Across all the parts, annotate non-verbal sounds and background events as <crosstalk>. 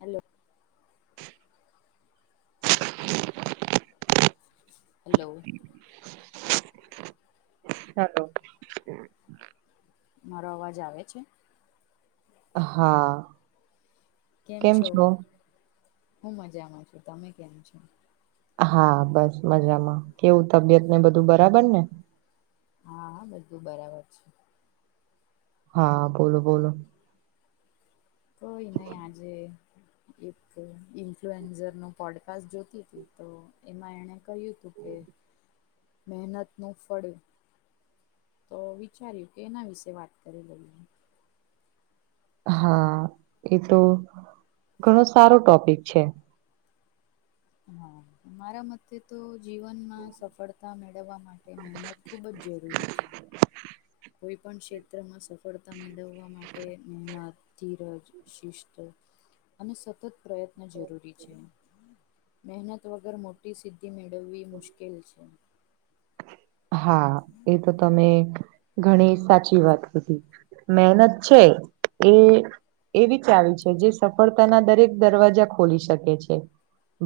Hello hello hello મારો અવાજ આવે છે? હા કેમ છો? હું મજામાં છું. તમે કેમ છો? હા બસ મજામાં. કેવું તબિયત ને બધું બરાબર ને? હા હા બધું બરાબર છે. હા બોલો બોલો. કોઈ નહી આજે એક ઇન્ફ્લુએન્ઝર નું પોડકાસ્ટ જોતી હતી તો એમાં એણે કહયું તું કે મહેનત નું ફળ, તો વિચાર્યું કે એના વિશે વાત કરી લઈએ. હા એ તો ઘણો સારો ટોપિક છે. મારા મતે તો જીવનમાં સફળ તા મેળવવા માટે મહેનત ખૂબ જ જરૂરી છે. કોઈપણ ક્ષેત્રમાં સફળતા મેળવવા માટે <unintelligible> ધીરજ, શિસ્ત અને સતત પ્રયત્ન જરૂરી છે. મહેનત વગર મોટી સિદ્ધિ મેળવવી મુશ્કેલ છે. હા એ તો તમે ઘણી સાચી વાત કીધી. મહેનત છે એ એવી ચાવી છે જે સફળતાના દરેક દરવાજા ખોલી શકે છે.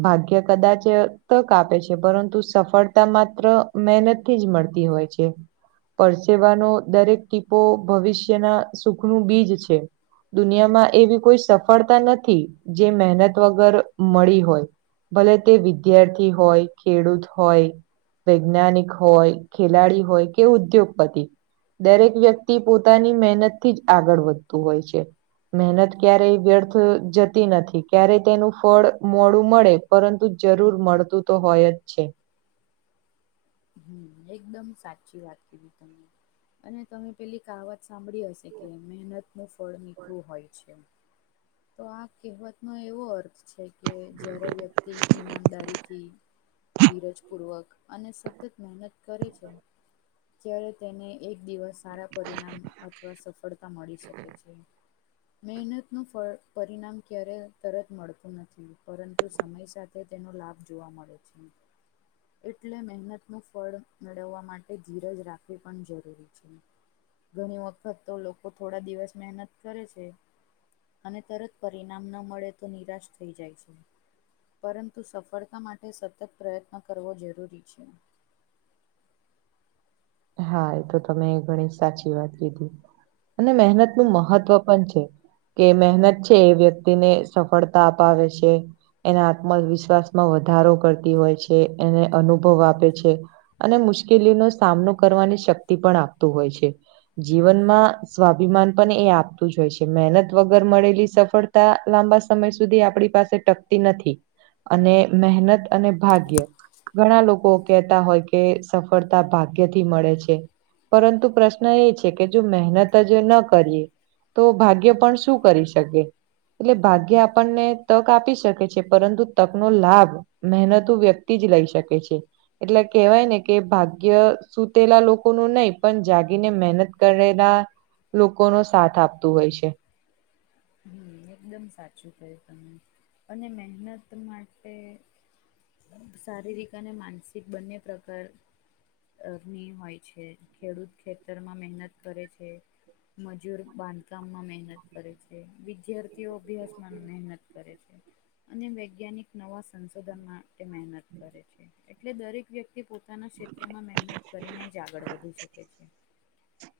ભાગ્ય કદાચ તક આપે છે પરંતુ સફળતા માત્ર મહેનત થી જ મળતી હોય છે. પરસેવાનો દરેક ટીપો ભવિષ્યના સુખનું બીજ છે. દુનિયામાં એવી કોઈ સફળતા નથી જે મહેનત વગર મળી હોય. ભલે તે વિદ્યાર્થી હોય ખેડૂત હોય વૈજ્ઞાનિક હોય ખેલાડી હોય કે ઉદ્યોગપતિ દરેક વ્યક્તિ પોતાની મહેનતથી જ આગળ વધતું હોય છે. મહેનત ક્યારેય વ્યર્થ જતી નથી ક્યારેય તેનું ફળ મોડું મળે પરંતુ જરૂર મળતું તો હોય જ છે. હમ્મ, એકદમ સાચી વાત કીદી તમે અને તમે પેલી કહાવત સાંભળી હશે કે મહેનત નું ફળ મીઠુ હોય છે. તો આ કહેવત નો એવો અર્થ છે કે જયારે વ્યક્તિ ઈમાનદારીથી ધીરજ પૂર્વક અને સતત મહેનત કરે છે. ત્યારે તેને એક દિવસ સારા પરિણામ અથવા સફળતા મળી શકે છે મહેનતનું ફળ પરિણામ ક્યારેય તરત મળતું નથી પરંતુ સમય સાથે તેનો લાભ જોવા મળે. જી એટલે મહેનત નો ફળ મેળવવા માટે ધીરજ રાખવી પણ જરૂરી છે. ઘણી વખત તો લોકો થોડા દિવસ મહેનત કરે છે અને તરત પરિણામન મળે તો નિરાશ થઈ જાય છે. પરંતુ સફળતા માટે સતત પ્રયત્ન કરવો જરૂરી છે. હા એ તો તમે ઘણી સાચી વાત કીધી અને મહેનત નું હમ્મ, મહત્વ પણ છે કે મહેનત છે એ વ્યક્તિને સફળતા અપાવે છે. એના આત્મવિશ્વાસમાં વધારો કરતી હોય છે એને અનુભવ આપે છે. અને મુશ્કેલીનો સામનો કરવાની શક્તિ પણ આપત હોય છે. જીવનમાં સ્વાભિમાન પણ એ આપતું જ હોય છે મહેનત વગર મળેલી સફળ તા લાંબા સમય સુધી આપણી પાસે ટકતી નથી. અને મહેનત અને ભાગ્ય ઘણા લોકો કેહેતા હોય કે સફળતા ભાગ્યથી મળે છે. પરંતુ પ્રશ્ન એ છે કે જો મહેનત જ ન કરીએ તો ભાગ્ય પણ શું કરી શકે એટલે ભાગ્ય આપણને તક આપી શકે છે પરંતુ તક નો લાભ મહેનતું વ્યક્તિ જ લઈ શકે છે એટલે કેહેવાય ને કે ભાગ્ય સુતેલા લોકો નું નહી પણ જાગીને મહેનત કરેલા લોકો નો સાથ આપતું હોય છે. હમ્મ, એકદમ સાચું ક્યું તમે અને મહેનત માટે શારીરિક અને માનસિક બંને પ્રકાર અગ્નિ હોય છે ખેડૂત ખેતરમાં મહેનત કરે છે મજૂર બાંધકામમાં મહેનત કરે છે વિદ્યાર્થીઓ અભ્યાસમાં ન મહેનત કરે છે. અને વૈજ્ઞાનિક નવા સંશોધન માટે મહેનત કરે છે એટલે દરેક વ્યક તી પોતાના ક્ષેત્રમાં મહેનત કરીને જ આગળ વધી શકે છે.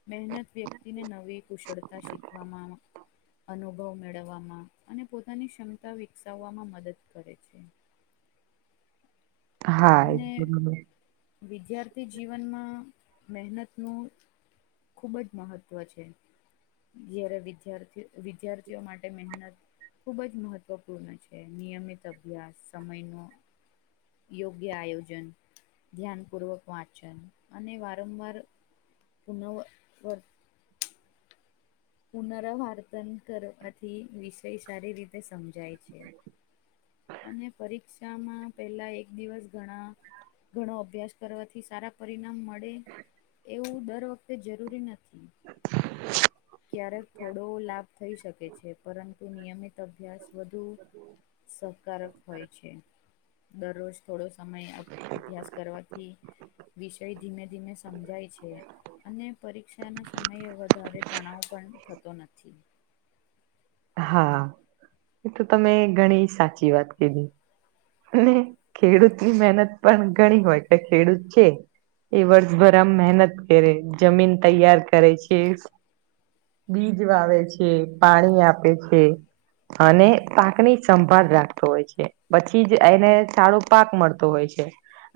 મહેનત વ્યક્તિને નવી કુશળતા શીખવામાં આવે અનુભવ મેળવવામાં અને પોતાની ક્ષમતા વિકસાવવામાં મદદ કરે છે. હા એ અને તો- વિદ્યાર્થી જીવનમાં મહેનતનું ખુબ જ મહત્ત્વ છે. જ્યારે વિદ્યાર્થી વિદ્યાર્થીઓ માટે મહેનત ખૂબ જ મહત્ત્વપૂર્ણ છે નિયમિત અભ્યાસ સમયનો યોગ્ય આયોજન, ધ્યાનપૂર્વક વાંચન અને વારંવાર <unintelligible> પુનરાવર્તન કરવાથી વિષય સારી રીતે સમજાય છે. અને પરીક્ષામાં પહેલા એક દિવસ ઘણા ઘણો અભ્યાસ કરવાથી સારા પરિણામ મળે એવું દર વખતે જરૂરી નથી. ક્યારેક થોડો લાભ થઈ શકે છે પરંતુ નિયમિત અભ્યાસ વધુ <unintelligible> <unintelligible> હોય છે દરરોજ થોડો સમય અભ્યાસ કરવાથી વિષય ધિમે ધિમે સમજાય છે. અને પરીક્ષાના સમયે વધારે તણાવ પણ થતો નથી. હા એ તો તમે ઘણી સાચી વાત કીધી, ખેડૂતની મહેનત પણ ઘણી હોય કે ખેડૂત છે. <unintelligible> એ વર્ષભર આમ મહેનત કરે, જમીન તૈયાર કરે છે, બીજ વાવે છે, પાણી આપે છે, અને પાકની સંભાળ રાખતો હોય છે. પછી જ એને સારો પાક મળતો હોય છે.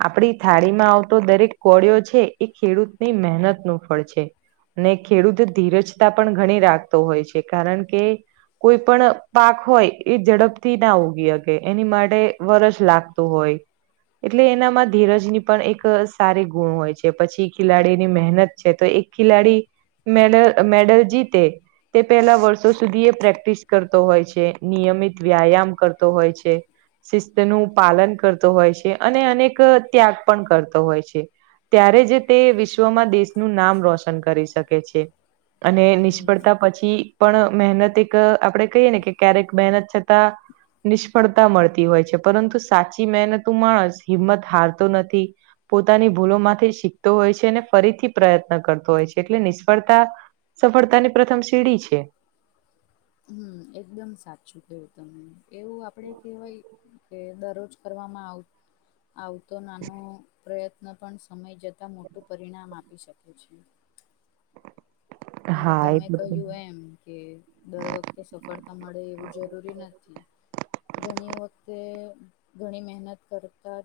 આપડી થાળીમાં આવતો દરેક કોળિયો છે એ ખેડૂતની મહેનતનું ફળ છે. અને ખેડૂત ધીરજતા પણ ઘણી રાખતો હોય છે કારણ કે કોઈ પણ પાક હોય એ ઝડપથી ના ઉગી શકે એની માટે વરષ લાગતું હોય, એટલે એનામાં ધીરજની પણ એક સારી હોય છે પછી ખિલાડીની મહેનત છે તો એક ખિલાડી મેડ મેડલ જીતે તે પેલા વર્ષો સુધી એ પ્રેક્ટિસ કરતો હોય છે, નિયમિત વ્યાયામ કરતો હોય છે, શિસ્તનું પાલન કરતો હોય છે અને અનેક ત્યાગ પણ કરતો હોય છે. ત્યારે જ તે વિશ્વમાં દેશનું નામ રોશન કરી શકે છે. અને નિષ્ફળતા પછી પણ મહેનત એક આપડે કહીએ ને કે ક્યારેક મહેનત છતાં નિષ્ફળતા મળતી હોય છે પરંતુ સાચી મહેનતું માણસ હિંમત હારતો નથી. પોતાની ભૂલોમાંથી શીખતો હોય છે અને ફરીથી પ્રયત્ન કરતો હોય છે એટલે નિષ્ફળતા સફળતાની પ્રથમ સીડી છે. હમ એકદમ સાચું કયું તમે એવું આપડે કેહેવાય કે દરરોજ ફરવામાં આવતો નાનો પ્રયત્ન પણ સમય જતાં મોટું પરિણામ આપી શકે છે. અને હા એ તમે તો છે. કહ્યું એમ કે દર વખતે સફળતા મળે એવું જરૂરી નથી ઘણી વખતે ઘણી મહેનત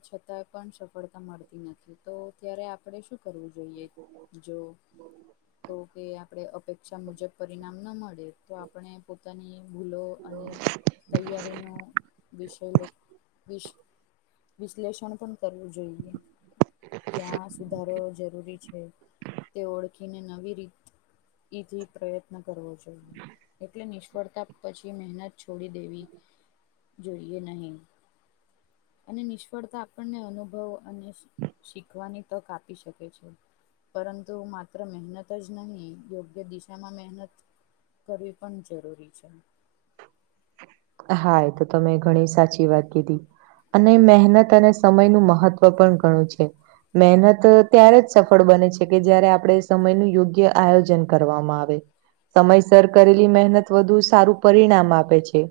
કરતા પણ સફળતા મળતી નથી તો ત્યારે આપણે શું કરવું જોઈએ જો તો કે આ આપણે અપેક્ષા મુજબ પરિણામ ના મળે તો આપણે પોતાની ભૂલો અને તૈયારીનો વિષય લે વિસ વિશ્લેષણ પણ કરવું જોઈએ. ક્યાં સુધારો જરૂરી છે તે ઓળખીને નવી રીત. એથી પ્રયત્ન કરવો જોઈએ. એટલે નિષ્ફળતા પછી મહેનત છોડી દેવી. જોઈએ નહી અને નિષ્ફળતા આપણને અનુભવ અને. શીખવાની તક આપી શકે છે. પરંતુ માત્ર મહેનત જ નહી. યોગ્ય દિશામાં મહેનત કરવી પણ જરૂરી છે. હા એ તો તમે ઘણી સાચી વાત કીધી. અને મહેનત અને સમયનું મહત્વ પણ ઘણું છે. મહેનત ત્યારે જ સફળ બને છે કે જયારે આપણે સમયનું યોગ્ય આયોજન કરવામાં આવે. સમયસર કરેલી મહેનત વધુ સારૂ પરિણામ આપે છે.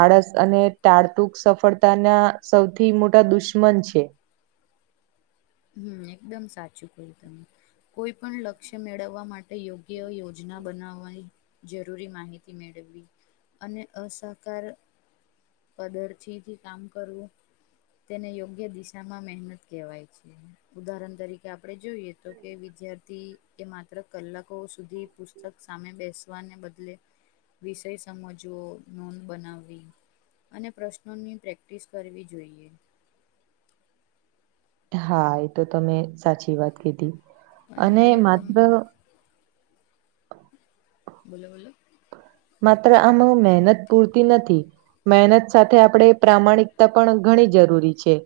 આળસ અને તારતુક સફળતાના સૌથી મોટા દુશ્મન છે. હુ એકદમ સાચું કહયુ તમે કોઈ પણ લક્ષ્ય મેળવવા માટ ટે યોગ્ય યોજના બનાવવાય. જરૂરી માહિતી મેળવી અને અસહકાર. કદરથી જ કામ કરવું તેને યોગ્ય દિશામાં મહેનત કહેવાય છે. ઉદાહરણ તરીકે આપણે જોઈએ તો કે વિદ્યાર્થી એ માત્ર કલાકો સુધી પુસ્તક સામે બેસવાને બદલે, વિષય સમજવો નોંધ બનાવવી. અને પ્રશ્નોની પ્રેક્ટિસ કરવી જોઈએ. હા એ તો તમે સાચી વાત કીધી, અને માત્ર. બોલો બોલો. માત્ર આમાં મહેનત પૂરતી નથી. મહેનત સાથે આપણે પ્રામાણિકતા પણ ઘણી જરૂરી છે.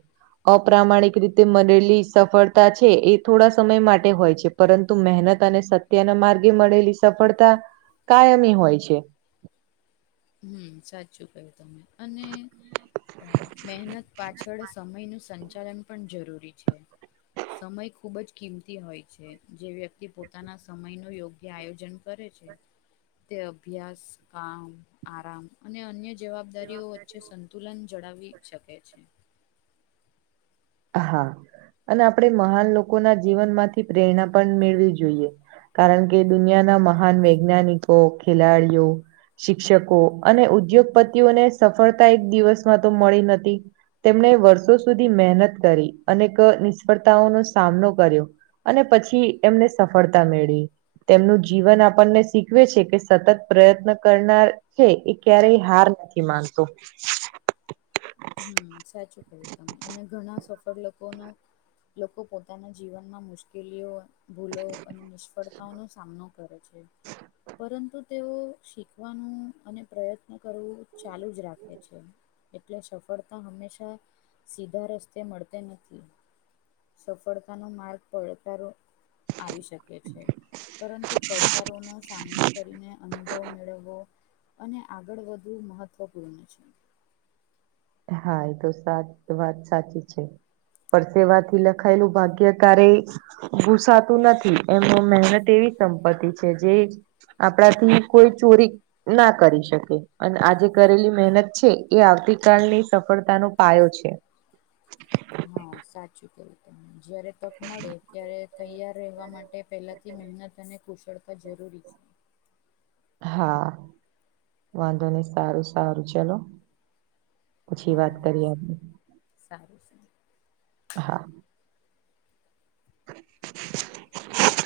અપમાણીક રીતે મળનેલી સફળતાછે એ થોડા સમય માટે હોય છે. પરંતુ મહેનત અને સત્યના માર્ગે મળેલી સફળતા કાયમી હોય છે. <inaudible> હ સાચું કહ્યું તમે અને, મહેનત પાછળ સમયનું સંચાલન પણ જરૂરી છે. સમય ખૂબ જ કિંમતી હોય છે જે વ્યક્તિ પોતાના સમય નુ યોગ્ય આયોજન. કરે છે તે અભ્યાસ, કામ, આરામ અને અન્ય જવાબદારીઓ વચ્ચે સંતુલન જળાવી શકે છે. હા અને આપણે મહાન લોકો ના જીવનમાંથી પ્રેરણા પણ મેળવી જોઈએ. કારણ કે દુનિયાના મહાન વૈજ્ઞાનિકો, ખેલાડીઓ, શિક્ષકો અને ઉદ્યોગપતિઓને સફળતા એક દિવસમાં તો મળી નથી. તેમણે વર્ષો સુધી મહેનત કરી અનેક નિષ્ફળતાઓનો સામનો કર્યો. અને પછી એમને સફળતા મેળી. તેમનું જીવન આપણને શીખવે છે કે સતત પ્રયત્ન કરનાર, હે એ ક્યારેય હાર નથી માનતો્ હુ સાચું કર્યું તમે અને ઘણા સફળ લોકોનો, લોકો પોતાના જીવનમાં મુશ્કેલીઓ, ભૂલો અને નિષ્ફળતાઓનો સામનો કરે છે પરંતુ, તેઓ શીખવાનું અને પ્રયત્ન કરવું ચાલુ જ રાખે છે. એટલે સફળતા હંમેશાં સીધા રસ્તે મળતી નથી. સફળતાનો માર્ગ પડકારો આવી શકે છે. પરંતુ પડકારોનો સામનો કરીને અનુભવ મેળવવો. અને આગળ વધવું મહત્વપૂર્ણ છે હા એ તો સાચ વાત સાચી છે પરસેેવાથી લખ ખાયલું ભાગ્ય કારે ભૂસાતું નથી એમનો મહેનત એવી સંપત્તિ છે જે આપડાથી કોઈ ચોરી ના કરી શકે અને આજે કરેલી મહેનત છે એ આવતી કાલની સફળતાનો પાયો છે હા સાચું કેવું તમે જયારે તક મળે ત્યારે તૈયાર રહેવા માટે પહેલાંથી મહેનત અને કુશળતા જરૂરી છે. હા વાંધો નહી સારું સારું ચલો પછી હા વાત હા કરીએ આપણે સારું <unintelligible> હા <inaudible>